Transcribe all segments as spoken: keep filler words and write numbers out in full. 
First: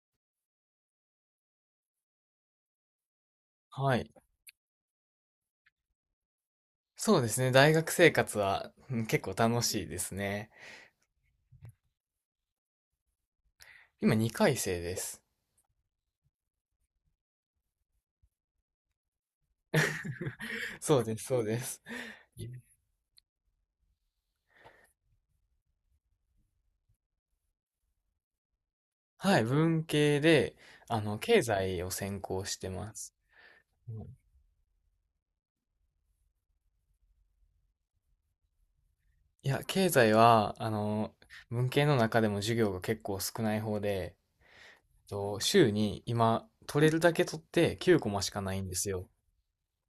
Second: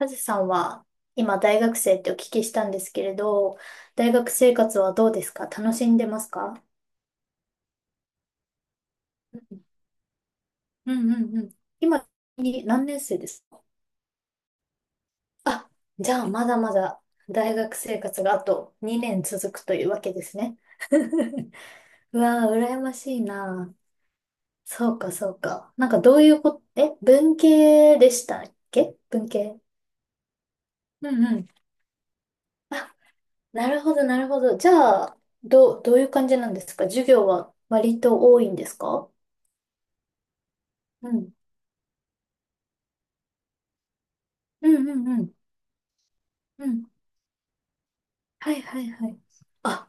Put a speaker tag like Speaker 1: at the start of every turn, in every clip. Speaker 1: カズさんは今大学生ってお聞きしたんですけれど、
Speaker 2: はい。
Speaker 1: 大学生活はどうですか？楽しんでますか？
Speaker 2: そうですね。大学生活は、うん、結構楽しいですね。
Speaker 1: うんうんうんうん。今に何年生ですか？
Speaker 2: 今にかい生です。
Speaker 1: あ、じゃあまだまだ大学生活があとにねん続くというわけですね。
Speaker 2: そうです、そう です。
Speaker 1: うわー、羨ましいな。そうかそうか。なんかどういうこと、え、文系でしたっけ文
Speaker 2: はい、
Speaker 1: 系。
Speaker 2: 文系で、あ
Speaker 1: う
Speaker 2: の、
Speaker 1: んう
Speaker 2: 経
Speaker 1: ん。
Speaker 2: 済を専攻してま
Speaker 1: あ、
Speaker 2: す。
Speaker 1: なるほ
Speaker 2: う
Speaker 1: ど、
Speaker 2: ん
Speaker 1: なるほど。じゃあ、どう、どういう感じなんですか？授業は割と多いんですか？
Speaker 2: いや、経済は、あ
Speaker 1: う
Speaker 2: の、
Speaker 1: ん。
Speaker 2: 文系の中でも授業が結構少ない方で、
Speaker 1: う
Speaker 2: え
Speaker 1: んうん
Speaker 2: っ
Speaker 1: うん。
Speaker 2: と、週に今、
Speaker 1: う
Speaker 2: 取
Speaker 1: ん。
Speaker 2: れるだけ取ってきゅうコマしか
Speaker 1: は
Speaker 2: ない
Speaker 1: い
Speaker 2: んで
Speaker 1: は
Speaker 2: す
Speaker 1: いは
Speaker 2: よ。
Speaker 1: い。あ、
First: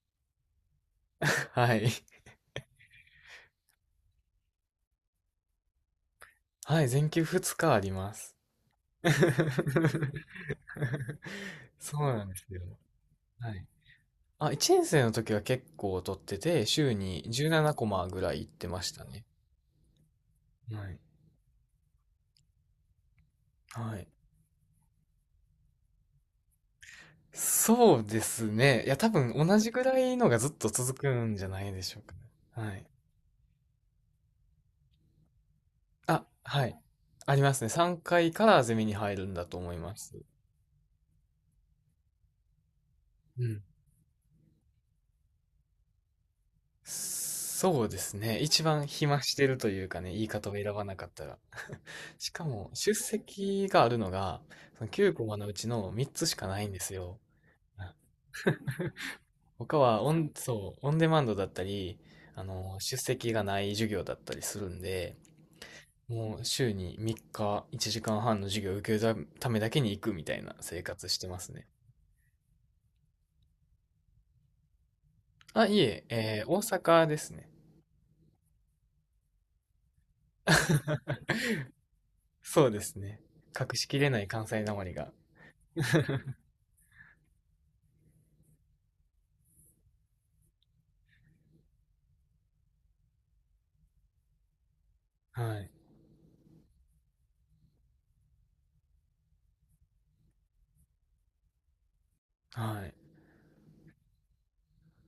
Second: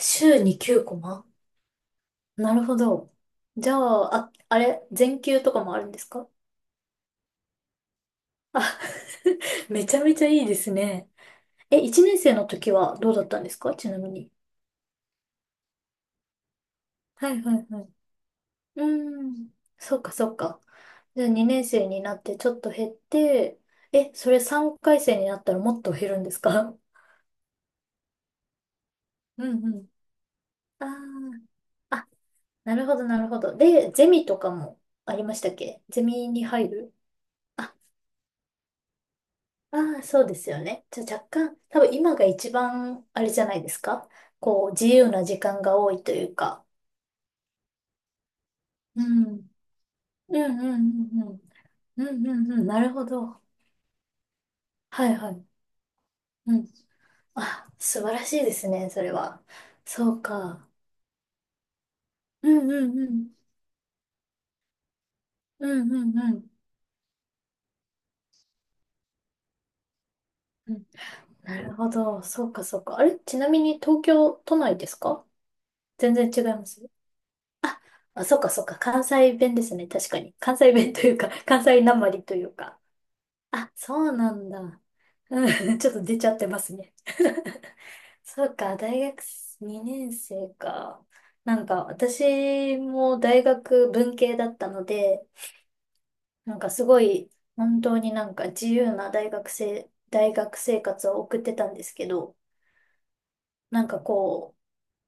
Speaker 1: 週にきゅうコマ。
Speaker 2: はい。
Speaker 1: なるほど。じゃあ、あ、あれ、全休とかもあるんですか？
Speaker 2: はい、全休ふつかあります。
Speaker 1: あ、めちゃめちゃいいですね。え、
Speaker 2: そう
Speaker 1: いちねん
Speaker 2: なん
Speaker 1: 生
Speaker 2: です
Speaker 1: の
Speaker 2: よ。
Speaker 1: 時はどうだったんで
Speaker 2: は
Speaker 1: す
Speaker 2: い。
Speaker 1: か？ちなみに。
Speaker 2: あ、いちねん生の時は結構取ってて、週に
Speaker 1: はいはい
Speaker 2: じゅうなな
Speaker 1: は
Speaker 2: コ
Speaker 1: い。
Speaker 2: マぐらい行ってま
Speaker 1: う
Speaker 2: したね。
Speaker 1: ん。そっかそっか。
Speaker 2: はい。
Speaker 1: じゃあにねん生になってちょっと減って、
Speaker 2: はい。
Speaker 1: え、それさんかい生になったらもっと減るんですか？
Speaker 2: そうですね。いや、多分
Speaker 1: う
Speaker 2: 同
Speaker 1: んう
Speaker 2: じぐ
Speaker 1: ん。
Speaker 2: らいのがずっと続くんじゃ
Speaker 1: あ
Speaker 2: ないでし
Speaker 1: あ、
Speaker 2: ょう
Speaker 1: あ、
Speaker 2: かね。は
Speaker 1: な
Speaker 2: い。
Speaker 1: るほどなるほど。で、ゼミとかもありましたっけ？ゼ
Speaker 2: あ、
Speaker 1: ミに
Speaker 2: は
Speaker 1: 入
Speaker 2: い。
Speaker 1: る？
Speaker 2: ありますね。
Speaker 1: あ、
Speaker 2: さんかいかいからゼミに入るんだと思い
Speaker 1: あ
Speaker 2: ま
Speaker 1: ー
Speaker 2: す。
Speaker 1: そうですよね。じゃあ若干、多分今が一番あれじ
Speaker 2: う
Speaker 1: ゃな
Speaker 2: ん。
Speaker 1: いですか？こう、自由な時間が多いというか。
Speaker 2: そうですね。一番
Speaker 1: う
Speaker 2: 暇
Speaker 1: ん。
Speaker 2: してるというかね、言い
Speaker 1: う
Speaker 2: 方を
Speaker 1: ん
Speaker 2: 選
Speaker 1: うんう
Speaker 2: ばなかっ
Speaker 1: ん
Speaker 2: た
Speaker 1: う
Speaker 2: ら。
Speaker 1: ん。うん
Speaker 2: し
Speaker 1: う
Speaker 2: か
Speaker 1: んうん。
Speaker 2: も、
Speaker 1: なる
Speaker 2: 出
Speaker 1: ほど。
Speaker 2: 席があるのが、その
Speaker 1: は
Speaker 2: きゅう
Speaker 1: い
Speaker 2: コ
Speaker 1: は
Speaker 2: マ
Speaker 1: い。
Speaker 2: のうちのみっつしか
Speaker 1: う
Speaker 2: な
Speaker 1: ん。
Speaker 2: いんですよ。
Speaker 1: あ、素晴らしいですね、それは。
Speaker 2: 他はオ
Speaker 1: そう
Speaker 2: ン、
Speaker 1: か。
Speaker 2: そう、オンデマンドだったり、あ
Speaker 1: うん
Speaker 2: の、
Speaker 1: うん
Speaker 2: 出
Speaker 1: う
Speaker 2: 席
Speaker 1: ん。
Speaker 2: がない授業だったりするんで、
Speaker 1: うんうんう
Speaker 2: もう
Speaker 1: ん。
Speaker 2: 週にみっかいちじかんはんの授業を受けるためだけに行くみたいな
Speaker 1: う
Speaker 2: 生
Speaker 1: ん、
Speaker 2: 活してます
Speaker 1: な
Speaker 2: ね。
Speaker 1: るほど。そうか、そうか。あれ、ちなみに東京都内ですか？
Speaker 2: あ、いえ、
Speaker 1: 全然違
Speaker 2: え
Speaker 1: い
Speaker 2: ー大
Speaker 1: ます。
Speaker 2: 阪ですね。
Speaker 1: あ、そうか、そうか。関西弁ですね。確かに。関西弁という か、関西なまりという
Speaker 2: そうで
Speaker 1: か。
Speaker 2: すね。
Speaker 1: あ、
Speaker 2: 隠し
Speaker 1: そ
Speaker 2: きれ
Speaker 1: う
Speaker 2: ない
Speaker 1: な
Speaker 2: 関
Speaker 1: ん
Speaker 2: 西な
Speaker 1: だ。
Speaker 2: まりが。
Speaker 1: うん、ちょっと出ちゃってますね。そうか、大学にねん生か。なんか、私も大学文系だったので、
Speaker 2: はい。
Speaker 1: なんかすごい、本当になんか自由な大学生、大学生活を送ってたんですけど、
Speaker 2: はい。
Speaker 1: なんかこ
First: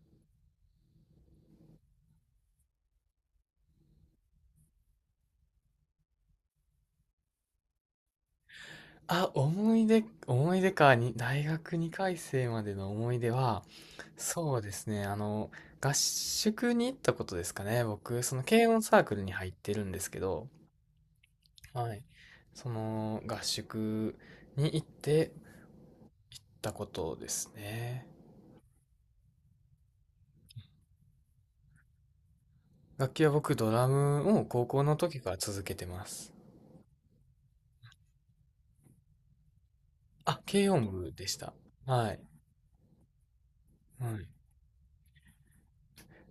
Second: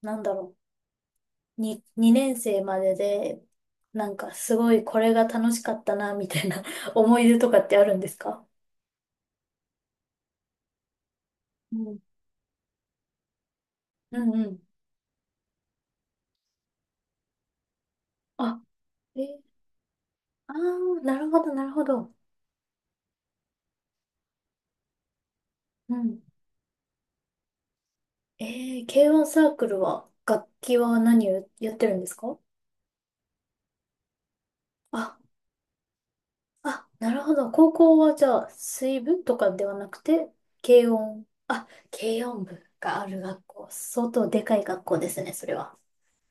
Speaker 1: う、なんだろう、に、にねん生までで、なんかすごいこれが楽しかったな、みたいな 思い出とかってあるんですか？
Speaker 2: あ、思い出、思い出か、に、大学
Speaker 1: うん。
Speaker 2: にかい生までの思い出は、
Speaker 1: うんう
Speaker 2: そう
Speaker 1: ん。
Speaker 2: ですね、あの、合宿に行ったことですかね。僕、その
Speaker 1: あ、
Speaker 2: 軽音サーク
Speaker 1: え
Speaker 2: ルに
Speaker 1: ー、
Speaker 2: 入ってるんですけど、
Speaker 1: あー、なるほど、なるほ
Speaker 2: はい。
Speaker 1: ど。
Speaker 2: その合宿に行って
Speaker 1: うん。
Speaker 2: たことですね。
Speaker 1: えー、軽音サークルは、楽器は何をやってるんですか？
Speaker 2: 楽器は僕、ドラムを高校の
Speaker 1: あ
Speaker 2: 時から続けてます。
Speaker 1: あ、なるほど。高校はじゃあ、水部とかではなくて、
Speaker 2: あ、軽音
Speaker 1: 軽
Speaker 2: 部
Speaker 1: 音。
Speaker 2: でした。
Speaker 1: あ、
Speaker 2: はい。
Speaker 1: 軽音部がある学校。
Speaker 2: は
Speaker 1: 相
Speaker 2: い。
Speaker 1: 当でかい学校ですね、それは。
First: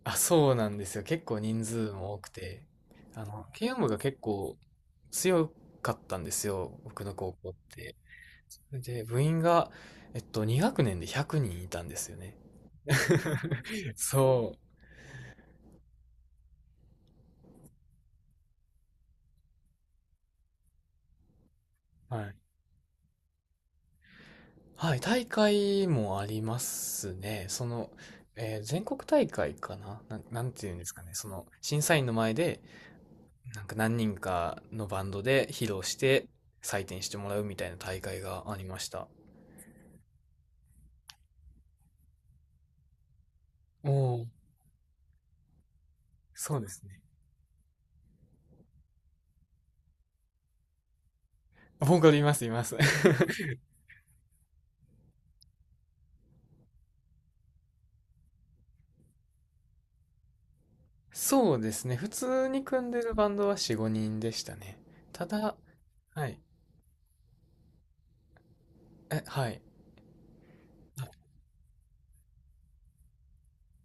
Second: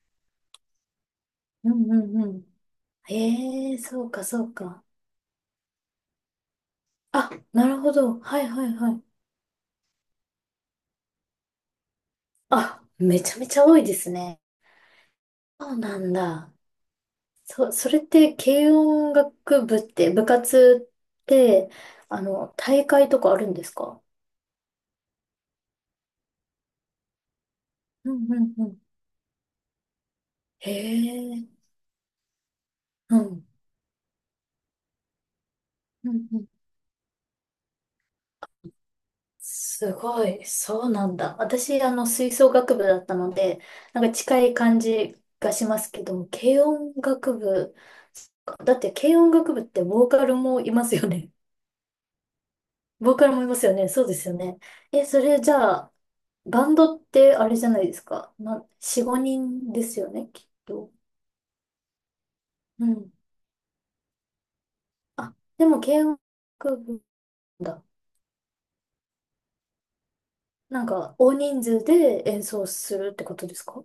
Speaker 2: あ、そうなんですよ。結構人
Speaker 1: う
Speaker 2: 数
Speaker 1: んう
Speaker 2: も多
Speaker 1: んう
Speaker 2: く
Speaker 1: ん。
Speaker 2: て。あの、慶
Speaker 1: え
Speaker 2: 応
Speaker 1: え、
Speaker 2: 部が
Speaker 1: そう
Speaker 2: 結
Speaker 1: かそう
Speaker 2: 構
Speaker 1: か。
Speaker 2: 強かったんですよ。僕の
Speaker 1: あ、
Speaker 2: 高校っ
Speaker 1: なるほ
Speaker 2: て。
Speaker 1: ど。はい
Speaker 2: そ
Speaker 1: はい
Speaker 2: れ
Speaker 1: はい。
Speaker 2: で、部員が、えっと、に学年でひゃくにんいたんですよね。
Speaker 1: あ、めちゃめちゃ多いですね。
Speaker 2: そ
Speaker 1: そうなんだ。そ、それって、軽音楽部って、部活って、
Speaker 2: う。
Speaker 1: あ
Speaker 2: はい。
Speaker 1: の、大会とかあるんですか？
Speaker 2: はい、大会もありますね。その、
Speaker 1: うんうん
Speaker 2: えー
Speaker 1: うん。
Speaker 2: 全国大会かな、なん、なんて
Speaker 1: へ
Speaker 2: いうんですかね。その、
Speaker 1: え、
Speaker 2: 審査員の前で、
Speaker 1: うん。
Speaker 2: なんか何人かのバンドで披露し
Speaker 1: う
Speaker 2: て
Speaker 1: んうん
Speaker 2: 採点してもらうみたいな大会がありました。
Speaker 1: すごい。そうなんだ。私、あの、吹奏楽部だったので、
Speaker 2: お
Speaker 1: なんか
Speaker 2: お、
Speaker 1: 近い感じがしますけど、も
Speaker 2: そう
Speaker 1: 軽
Speaker 2: です
Speaker 1: 音
Speaker 2: ね。
Speaker 1: 楽部、だって軽音楽部ってボーカルもいますよね。
Speaker 2: 僕います、います。
Speaker 1: ボーカルもいますよね。そうですよね。え、それじゃあ、バンドってあれじゃないですか。な、よん、ごにんですよね、きっと。
Speaker 2: そうですね、普通に
Speaker 1: う
Speaker 2: 組んで
Speaker 1: ん。
Speaker 2: るバンドはよんじゅうごにんでしたね。た
Speaker 1: あ、
Speaker 2: だ、
Speaker 1: でも軽音
Speaker 2: はい、
Speaker 1: 楽部だ。
Speaker 2: えはい、
Speaker 1: なんか、大人数で演奏するってことですか？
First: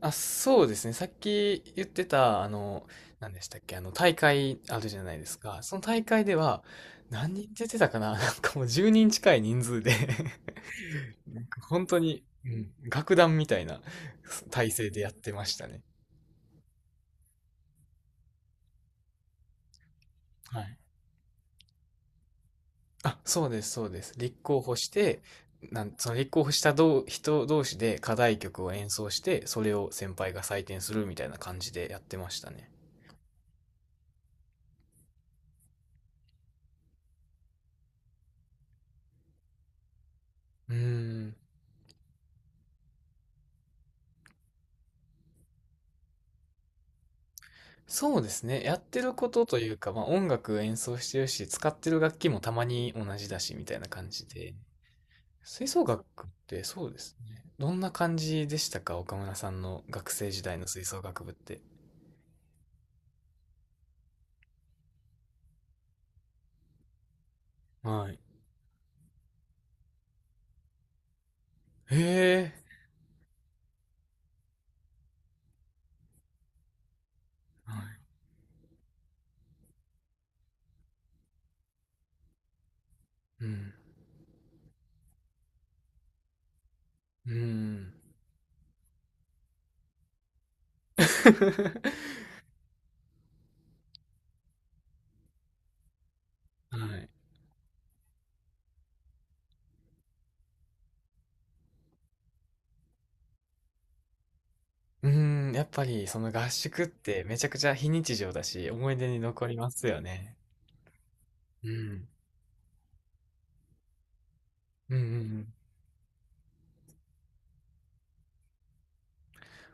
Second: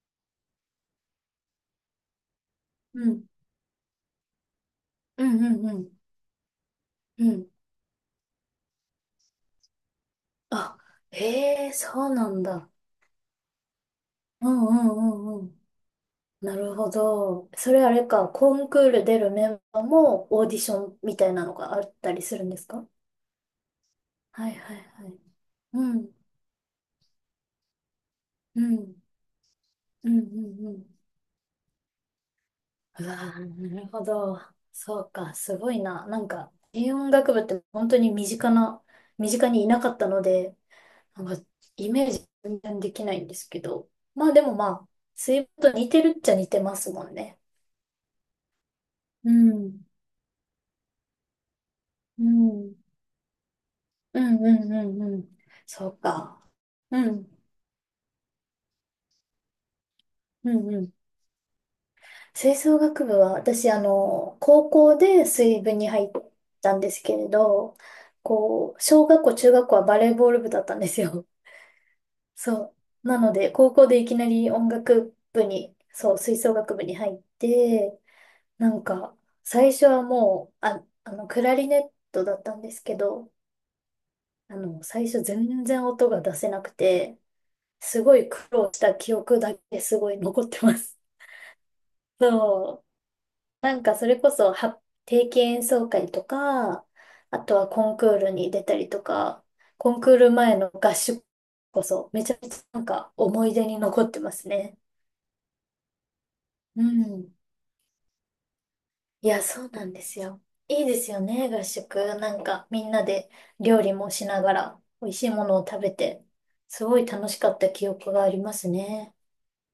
Speaker 2: あ、そうですね。さっき言ってたあの
Speaker 1: うん。
Speaker 2: 何でしたっけ、あの大会あるじゃない
Speaker 1: う
Speaker 2: で
Speaker 1: ん
Speaker 2: す
Speaker 1: う
Speaker 2: か。
Speaker 1: ん
Speaker 2: そ
Speaker 1: う
Speaker 2: の
Speaker 1: ん。
Speaker 2: 大会では、
Speaker 1: う
Speaker 2: 何人
Speaker 1: ん。
Speaker 2: 出てたかな。 なんかもうじゅうにん近い人数で、
Speaker 1: あ、
Speaker 2: なんか
Speaker 1: へえ、
Speaker 2: 本当
Speaker 1: そう
Speaker 2: に、
Speaker 1: なん
Speaker 2: うん、
Speaker 1: だ。
Speaker 2: 楽団みたいな
Speaker 1: うん
Speaker 2: 体
Speaker 1: う
Speaker 2: 制でやって
Speaker 1: んうんう
Speaker 2: まし
Speaker 1: ん。
Speaker 2: たね。
Speaker 1: なるほど。それあれか、コンクール出るメンバーもオーディ
Speaker 2: は
Speaker 1: シ
Speaker 2: い。
Speaker 1: ョンみたいなのがあったりするんですか？
Speaker 2: あ、そうです、そうです。立
Speaker 1: はい
Speaker 2: 候
Speaker 1: は
Speaker 2: 補
Speaker 1: い
Speaker 2: し
Speaker 1: はい。
Speaker 2: て、な
Speaker 1: う
Speaker 2: ん、そ
Speaker 1: ん、
Speaker 2: の立候補したどう人同士で課題
Speaker 1: う
Speaker 2: 曲を演
Speaker 1: ん、
Speaker 2: 奏して、それを
Speaker 1: う
Speaker 2: 先
Speaker 1: ん、う
Speaker 2: 輩が採
Speaker 1: ん、う
Speaker 2: 点
Speaker 1: ん。
Speaker 2: するみたいな感じでやってましたね。
Speaker 1: うわー、なるほど。そうか、すごいな。なんか、軽音楽部って本当に身近な、身近にいなかったので、
Speaker 2: うー
Speaker 1: なんか、
Speaker 2: ん。
Speaker 1: イメージ全然できないんですけど。まあでもまあ、水分と似てるっちゃ似てますもんね。
Speaker 2: そうですね。やってるこ
Speaker 1: う
Speaker 2: とという
Speaker 1: ん。
Speaker 2: か、まあ音楽演奏してるし、使ってる楽
Speaker 1: う
Speaker 2: 器もたま
Speaker 1: ん。
Speaker 2: に同じだし、みたいな感
Speaker 1: う
Speaker 2: じ
Speaker 1: んう
Speaker 2: で。
Speaker 1: んうんうん。
Speaker 2: 吹奏
Speaker 1: そう
Speaker 2: 楽っ
Speaker 1: か。
Speaker 2: てそうで
Speaker 1: う
Speaker 2: す
Speaker 1: ん。
Speaker 2: ね。どんな感じでしたか？岡村さんの学生時
Speaker 1: う
Speaker 2: 代の
Speaker 1: んう
Speaker 2: 吹
Speaker 1: ん。
Speaker 2: 奏楽部って。
Speaker 1: 吹奏楽部は、私、あの、高校で水部に入ったんですけれど、
Speaker 2: はい。
Speaker 1: こう、小学校、中学校はバレーボール部だったんですよ。
Speaker 2: へえ。
Speaker 1: そう。なので、高校でいきなり音楽部に、そう、吹奏楽部に入っ
Speaker 2: は
Speaker 1: て、
Speaker 2: い。
Speaker 1: なんか、最初はもう、あ、あの、クラリネットだったんですけど、
Speaker 2: うん。
Speaker 1: あの、最初全然音が出せなくて、
Speaker 2: うん。
Speaker 1: すごい苦労した記憶だけすごい残ってます。そう。なんかそれこそ、は、定期演奏会と
Speaker 2: は
Speaker 1: か、
Speaker 2: い。
Speaker 1: あとはコンクールに出たりとか、コンクール前の合宿こそ、めちゃめちゃなんか思い出に残ってますね。
Speaker 2: うーん、やっぱりその合
Speaker 1: う
Speaker 2: 宿って
Speaker 1: ん。
Speaker 2: めちゃくちゃ非日常だし、思い出に
Speaker 1: いや、
Speaker 2: 残り
Speaker 1: そ
Speaker 2: ま
Speaker 1: うな
Speaker 2: す
Speaker 1: ん
Speaker 2: よ
Speaker 1: です
Speaker 2: ね。
Speaker 1: よ。いいですよね、合
Speaker 2: う
Speaker 1: 宿。
Speaker 2: ん。
Speaker 1: なんかみんなで料理もしながら、
Speaker 2: うんうんう
Speaker 1: 美味しいも
Speaker 2: ん。
Speaker 1: のを食べて、すごい楽しかった記憶がありますね。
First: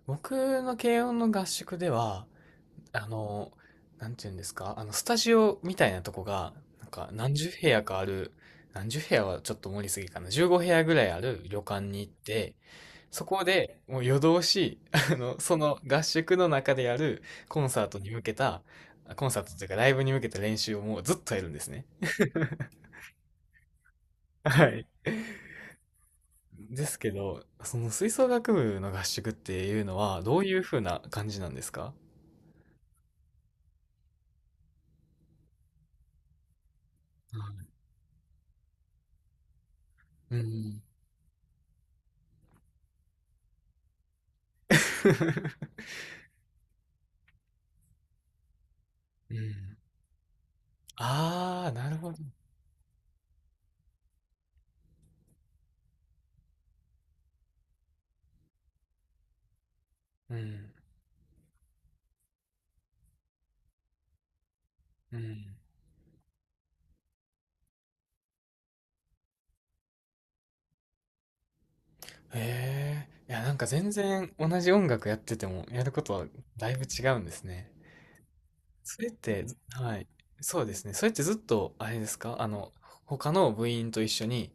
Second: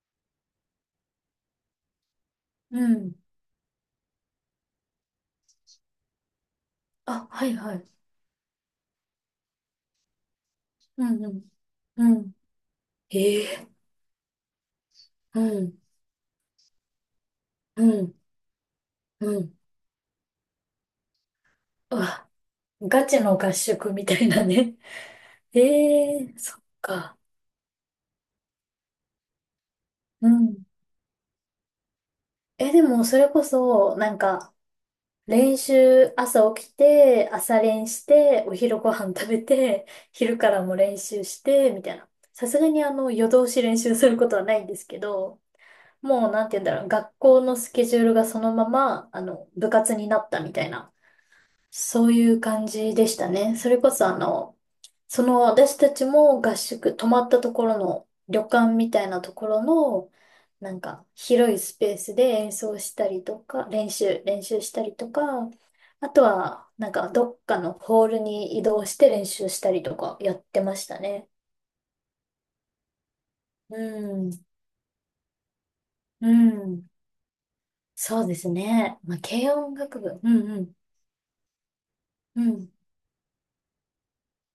Speaker 2: 僕の軽音の合宿では、
Speaker 1: う
Speaker 2: あ
Speaker 1: ん。
Speaker 2: の、なんていうんですか、あの、スタジオみたいなとこが、なんか
Speaker 1: あ、
Speaker 2: 何
Speaker 1: は
Speaker 2: 十
Speaker 1: い
Speaker 2: 部
Speaker 1: は
Speaker 2: 屋
Speaker 1: い。
Speaker 2: かある、何十部屋はちょっと盛りすぎかな、じゅうご部屋ぐら
Speaker 1: う
Speaker 2: いあ
Speaker 1: んう
Speaker 2: る
Speaker 1: ん。
Speaker 2: 旅館に行っ
Speaker 1: うん
Speaker 2: て、そこ
Speaker 1: ええ
Speaker 2: でもう夜通し、あの、
Speaker 1: う
Speaker 2: そ
Speaker 1: ん、
Speaker 2: の合宿の中でやるコン
Speaker 1: う
Speaker 2: サートに
Speaker 1: ん、
Speaker 2: 向けた、コ
Speaker 1: う
Speaker 2: ンサート
Speaker 1: ん。
Speaker 2: というかライブに向けた練習をもうずっとやるんですね。
Speaker 1: うわ、ガチの合宿みたいな
Speaker 2: は
Speaker 1: ね。
Speaker 2: い。
Speaker 1: ええそっ
Speaker 2: ですけ
Speaker 1: か。
Speaker 2: ど、その吹奏楽部の合宿っていうのは
Speaker 1: う
Speaker 2: どうい
Speaker 1: ん。
Speaker 2: う風な感じなんですか？
Speaker 1: え、でも、それこそ、なんか、練習、朝起きて、朝練して、お昼ご飯食べて、
Speaker 2: う
Speaker 1: 昼からも
Speaker 2: ん。
Speaker 1: 練習して、みたいな。さすがに、あの、夜通し練習することはないんですけ
Speaker 2: う
Speaker 1: ど、
Speaker 2: ん。
Speaker 1: もう、なんて言うんだろう、学校のスケジュールがそのまま、あの、部活になったみたいな、
Speaker 2: ああ、なる
Speaker 1: そ
Speaker 2: ほ
Speaker 1: う
Speaker 2: ど。
Speaker 1: いう感じでしたね。それこそ、あの、その私たちも合宿、泊まったところの旅館みたいなところの、
Speaker 2: う
Speaker 1: な
Speaker 2: ん。
Speaker 1: んか広いスペースで演奏したりとか、練習、練習したりと
Speaker 2: う
Speaker 1: か、
Speaker 2: ん。
Speaker 1: あとはなんかどっかのホールに移動して練習したりとかやってましたね。
Speaker 2: へえ。いや、なんか
Speaker 1: う
Speaker 2: 全
Speaker 1: ん、
Speaker 2: 然同じ音楽やってても、やることは
Speaker 1: う
Speaker 2: だいぶ
Speaker 1: ん、
Speaker 2: 違うんですね。
Speaker 1: そうですね。
Speaker 2: それっ
Speaker 1: まあ、
Speaker 2: て、
Speaker 1: 軽
Speaker 2: ず
Speaker 1: 音
Speaker 2: は
Speaker 1: 楽
Speaker 2: い。
Speaker 1: 部。うんう
Speaker 2: そう
Speaker 1: ん、
Speaker 2: ですね。それってずっと、あれですか？
Speaker 1: う
Speaker 2: あ
Speaker 1: ん、
Speaker 2: の、他の部員と一緒に、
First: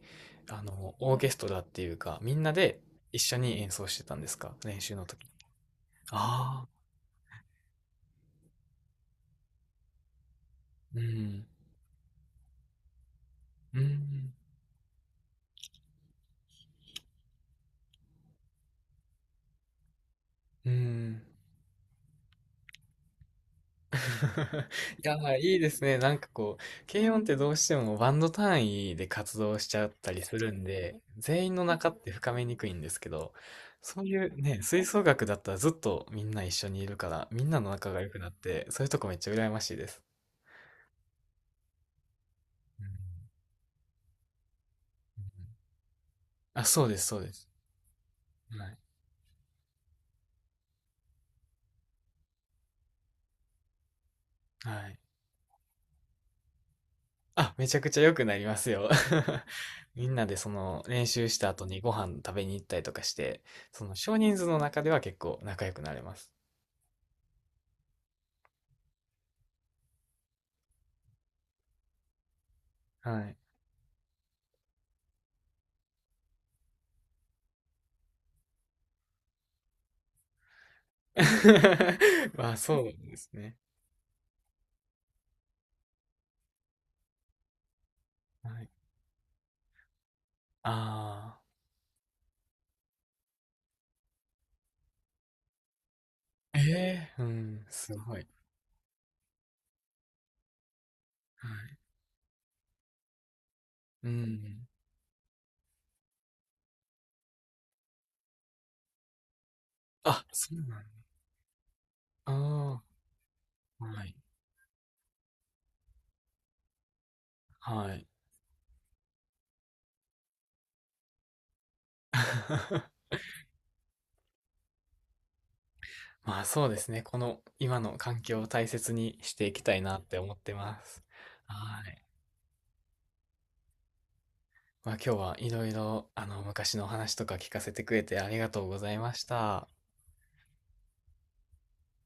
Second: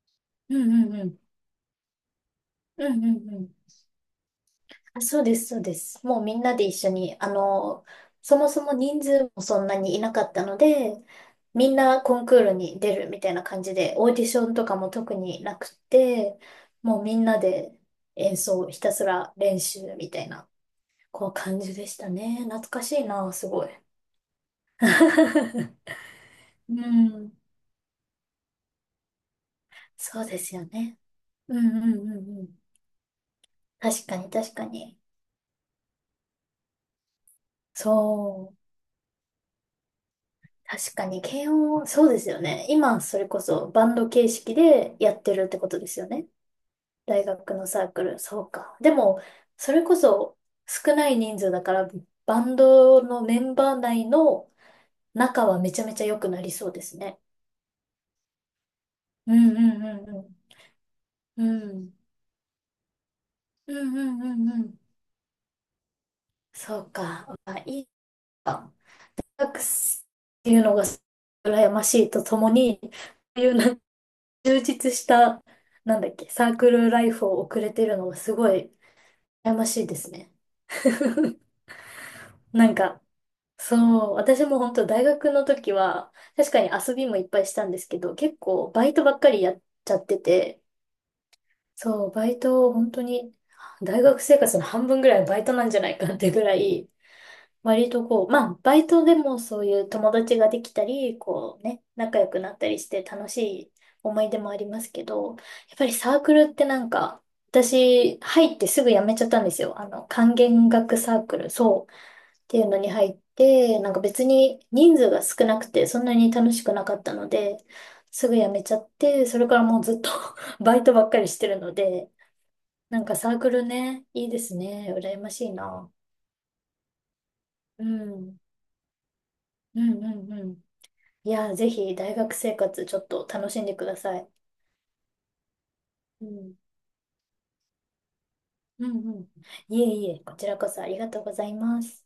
Speaker 1: う
Speaker 2: あ
Speaker 1: んう
Speaker 2: の、
Speaker 1: んう
Speaker 2: オー
Speaker 1: ん、
Speaker 2: ケストラっていうか、みんなで
Speaker 1: うんうん
Speaker 2: 一緒
Speaker 1: うん。
Speaker 2: に演奏してたんですか？練習
Speaker 1: あ、
Speaker 2: の
Speaker 1: そう
Speaker 2: 時。
Speaker 1: です、そうです。もうみんな
Speaker 2: あ
Speaker 1: で
Speaker 2: あ。
Speaker 1: 一緒に、あの、そもそも人数もそんなにいなかったので、
Speaker 2: うん。
Speaker 1: みんなコンクールに出るみたいな感じ
Speaker 2: うー
Speaker 1: で、オーディ
Speaker 2: ん。
Speaker 1: ションとかも特になくて、もうみんなで演奏、ひたすら練習みたいな、
Speaker 2: うーん。
Speaker 1: こう感じでしたね。懐かしいな、すごい。
Speaker 2: いや、まあいいで すね。なんかこ
Speaker 1: う
Speaker 2: う、軽音っ
Speaker 1: ん、
Speaker 2: てどうしてもバンド単位で活動しちゃったり
Speaker 1: そう
Speaker 2: す
Speaker 1: で
Speaker 2: る
Speaker 1: す
Speaker 2: ん
Speaker 1: よね。
Speaker 2: で、全
Speaker 1: う
Speaker 2: 員
Speaker 1: ん
Speaker 2: の
Speaker 1: う
Speaker 2: 仲っ
Speaker 1: ん
Speaker 2: て
Speaker 1: う
Speaker 2: 深
Speaker 1: んう
Speaker 2: めに
Speaker 1: ん。
Speaker 2: くいんですけど、そう
Speaker 1: 確
Speaker 2: い
Speaker 1: かに、
Speaker 2: う
Speaker 1: 確
Speaker 2: ね、
Speaker 1: か
Speaker 2: 吹
Speaker 1: に。
Speaker 2: 奏楽だったらずっとみんな一緒にいるから、みんなの仲が良くなっ
Speaker 1: そう。
Speaker 2: て、そういうとこめっちゃ羨ましいです。
Speaker 1: 確かに、軽音、そうですよね。
Speaker 2: うん。
Speaker 1: 今、それこそバンド形式でやってるってことですよね。
Speaker 2: あ、そうです、そう
Speaker 1: 大
Speaker 2: です。
Speaker 1: 学のサークル、そう
Speaker 2: はい。
Speaker 1: か。でも、それこそ少ない人数だから、バンドのメンバー内の
Speaker 2: はい。
Speaker 1: 仲はめちゃめちゃ良くなりそうですね。
Speaker 2: あ、めちゃくちゃ良くなりますよ。
Speaker 1: う ん
Speaker 2: み
Speaker 1: う
Speaker 2: んな
Speaker 1: ん
Speaker 2: でその練習し
Speaker 1: うん
Speaker 2: た後
Speaker 1: うん。う
Speaker 2: にご
Speaker 1: ん。
Speaker 2: 飯食べに行ったりとかして、
Speaker 1: う
Speaker 2: その
Speaker 1: んう
Speaker 2: 少
Speaker 1: んう
Speaker 2: 人数
Speaker 1: ん
Speaker 2: の
Speaker 1: うん。
Speaker 2: 中では結構仲良くなれます。
Speaker 1: そうか。あ、いいか。サックスっていうのが羨ましいとともに、
Speaker 2: はい。
Speaker 1: そういうなん充実した、なんだっけ、サークルライフを送れてるのがすごい羨ましいですね。
Speaker 2: まあ
Speaker 1: なん
Speaker 2: そう
Speaker 1: か、
Speaker 2: ですね。
Speaker 1: そう、私も本当大学の時は、確かに遊びもいっぱいしたんですけど、結
Speaker 2: はい。
Speaker 1: 構バイトばっかりやっちゃってて、
Speaker 2: あ
Speaker 1: そう、バイトを本当に、大学生活の半分ぐらいはバイトなんじゃないかってぐら
Speaker 2: あ。
Speaker 1: い、
Speaker 2: ええーうん、
Speaker 1: 割
Speaker 2: す
Speaker 1: と
Speaker 2: ご
Speaker 1: こ
Speaker 2: い。
Speaker 1: う、まあ、バイトでもそういう友達ができたり、
Speaker 2: は
Speaker 1: こう
Speaker 2: い。
Speaker 1: ね、仲良くなったりして楽しい
Speaker 2: う
Speaker 1: 思い出もあり
Speaker 2: ん。
Speaker 1: ますけど、やっぱりサークルってなんか、私、入ってすぐ辞めちゃったんですよ。あの、
Speaker 2: あ、
Speaker 1: 管
Speaker 2: そうな
Speaker 1: 弦
Speaker 2: んだ。
Speaker 1: 楽サークル、そう、
Speaker 2: あ
Speaker 1: っていうのに入って、
Speaker 2: あ、
Speaker 1: なんか
Speaker 2: はい。
Speaker 1: 別に人数が少なくて、そんなに楽しくなかったので、
Speaker 2: はい。
Speaker 1: すぐ辞めちゃって、それからもうずっと バイトばっかりしてるので、なん かサークルね、いいですね。羨ましいな。
Speaker 2: まあそうですね。この今
Speaker 1: う
Speaker 2: の環
Speaker 1: ん。
Speaker 2: 境を大切にしていきた
Speaker 1: う
Speaker 2: い
Speaker 1: ん
Speaker 2: なっ
Speaker 1: う
Speaker 2: て
Speaker 1: ん
Speaker 2: 思っ
Speaker 1: う
Speaker 2: て
Speaker 1: ん。
Speaker 2: ます。
Speaker 1: いや、ぜ
Speaker 2: は
Speaker 1: ひ
Speaker 2: い。
Speaker 1: 大学生活ちょっと楽しんでください。
Speaker 2: まあ、今日はいろいろ、あ
Speaker 1: う
Speaker 2: の、
Speaker 1: ん。
Speaker 2: 昔のお話とか聞かせてくれてありがとうご
Speaker 1: う
Speaker 2: ざい
Speaker 1: ん
Speaker 2: ま
Speaker 1: う
Speaker 2: し
Speaker 1: ん。
Speaker 2: た。
Speaker 1: いえいえ、こちらこそありがとうございます。